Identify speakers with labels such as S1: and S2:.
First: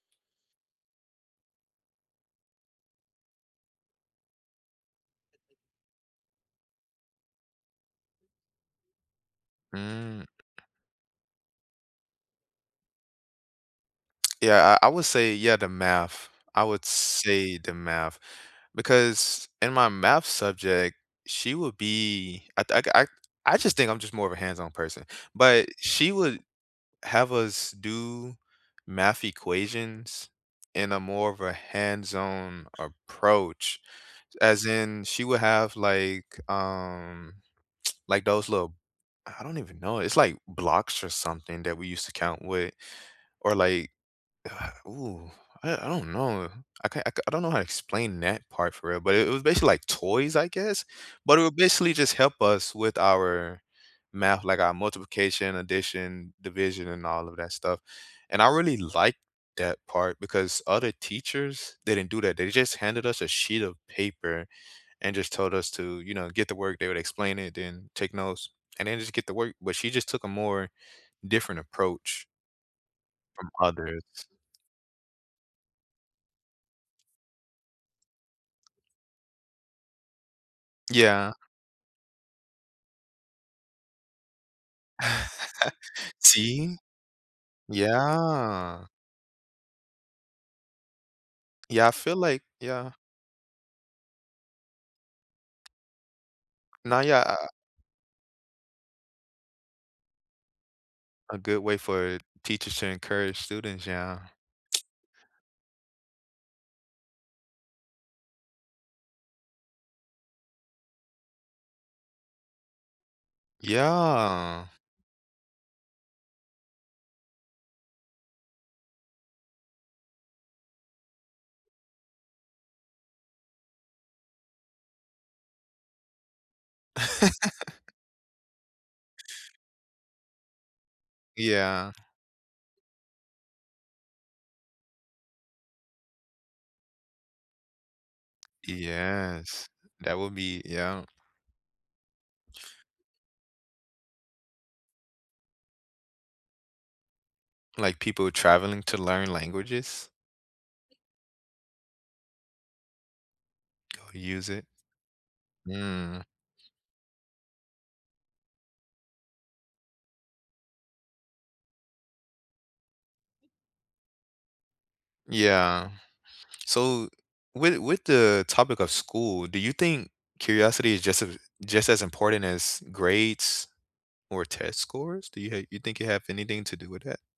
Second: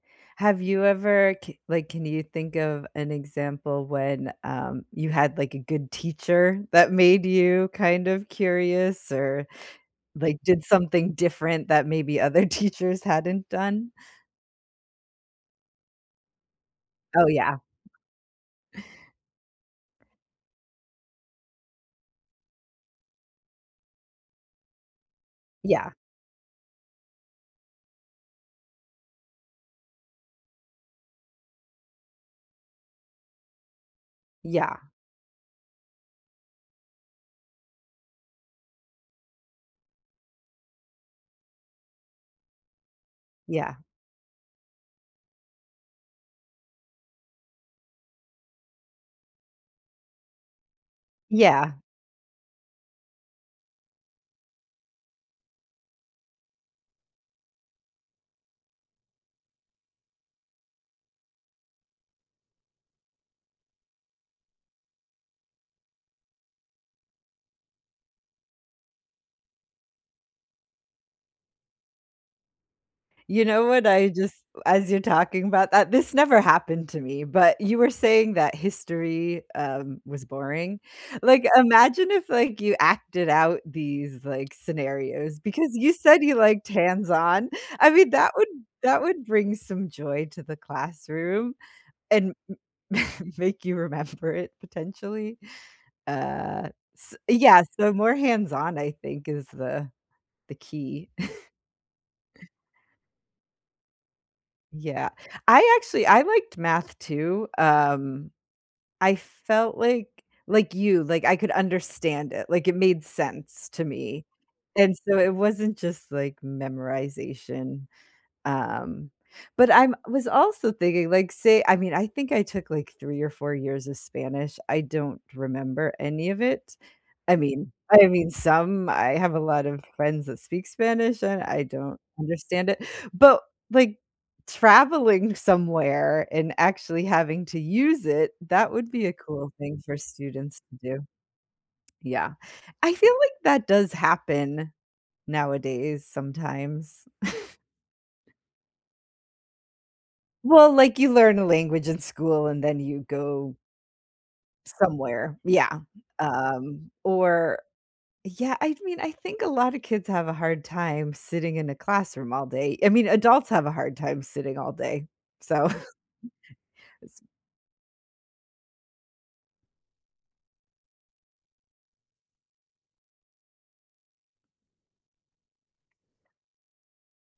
S1: Have you ever k like, can you think of an example when, um, you had, like, a good teacher that made you kind of curious or,
S2: Mm.
S1: like, did something different that maybe other teachers hadn't done?
S2: Yeah, I I would say yeah, the math, I would
S1: Oh, yeah.
S2: say the math, because in my math subject, she would be I th I I just think I'm just more of a hands-on person, but
S1: Yeah.
S2: she would have us do math equations in a more of a hands-on approach, as
S1: Yeah.
S2: in, she would have, like, um like, those little I don't even know, it's like blocks or something that we used to count wit or,
S1: Yeah.
S2: like, ooh, I I don't know, I can't I k don't know how to explain that part for real, but it was basically like toys, I guess? But it would
S1: Yeah.
S2: basically just help us with our math, like our multiplication, addition, division, and all of that stuff, and I really liked that part because other teachers, they didn't do that, they just handed us a sheet of paper and just told us to, you know, get the work, they would explain it, then take notes, and then just get the work, but she just took a more different approach
S1: You
S2: from
S1: know what?
S2: others.
S1: I just as you're talking about that this never happened to me, but you were saying that history, um, was boring,
S2: Yeah.
S1: like, imagine if, like, you acted out these, like, scenarios because you said you liked
S2: See?
S1: hands-on, I mean, that would
S2: Yeah.
S1: that would bring some joy to the classroom
S2: Yeah, I feel
S1: and
S2: like
S1: m
S2: yeah.
S1: make you remember it potentially, uh,
S2: No,
S1: s
S2: yeah
S1: yeah, so more hands-on, I think, is the the key.
S2: A good way for teachers to encourage students, yeah.
S1: Yeah, I actually I liked math too, um, I felt like like you, like, I could understand it, like, it made sense to me,
S2: Yeah.
S1: and so it wasn't just, like, memorization, um, but I'm was also thinking, like, say I mean, I think I took, like, 3 or 4 years of Spanish, I don't remember any of it. I mean I mean, some I have a lot of friends that speak Spanish, and I
S2: Yeah.
S1: don't understand it, but, like, traveling somewhere and actually having to use it, that would be a cool
S2: Yes,
S1: thing for
S2: that would
S1: students
S2: be
S1: to do.
S2: yeah.
S1: Yeah, I feel like that does happen nowadays, sometimes.
S2: Like, people traveling to learn languages.
S1: Well, like, you learn a language in school, and then you go
S2: Go use it.
S1: somewhere yeah,
S2: Mm.
S1: um, or yeah I mean, I think a lotta kids have a hard time sitting in a classroom all day, I mean adults have a hard time sitting all day, so
S2: Yeah, so,
S1: it's
S2: with with the topic of school, do you think curiosity is just a just as important as grades, or test scores? Do you ha do you think it have anything to do with that?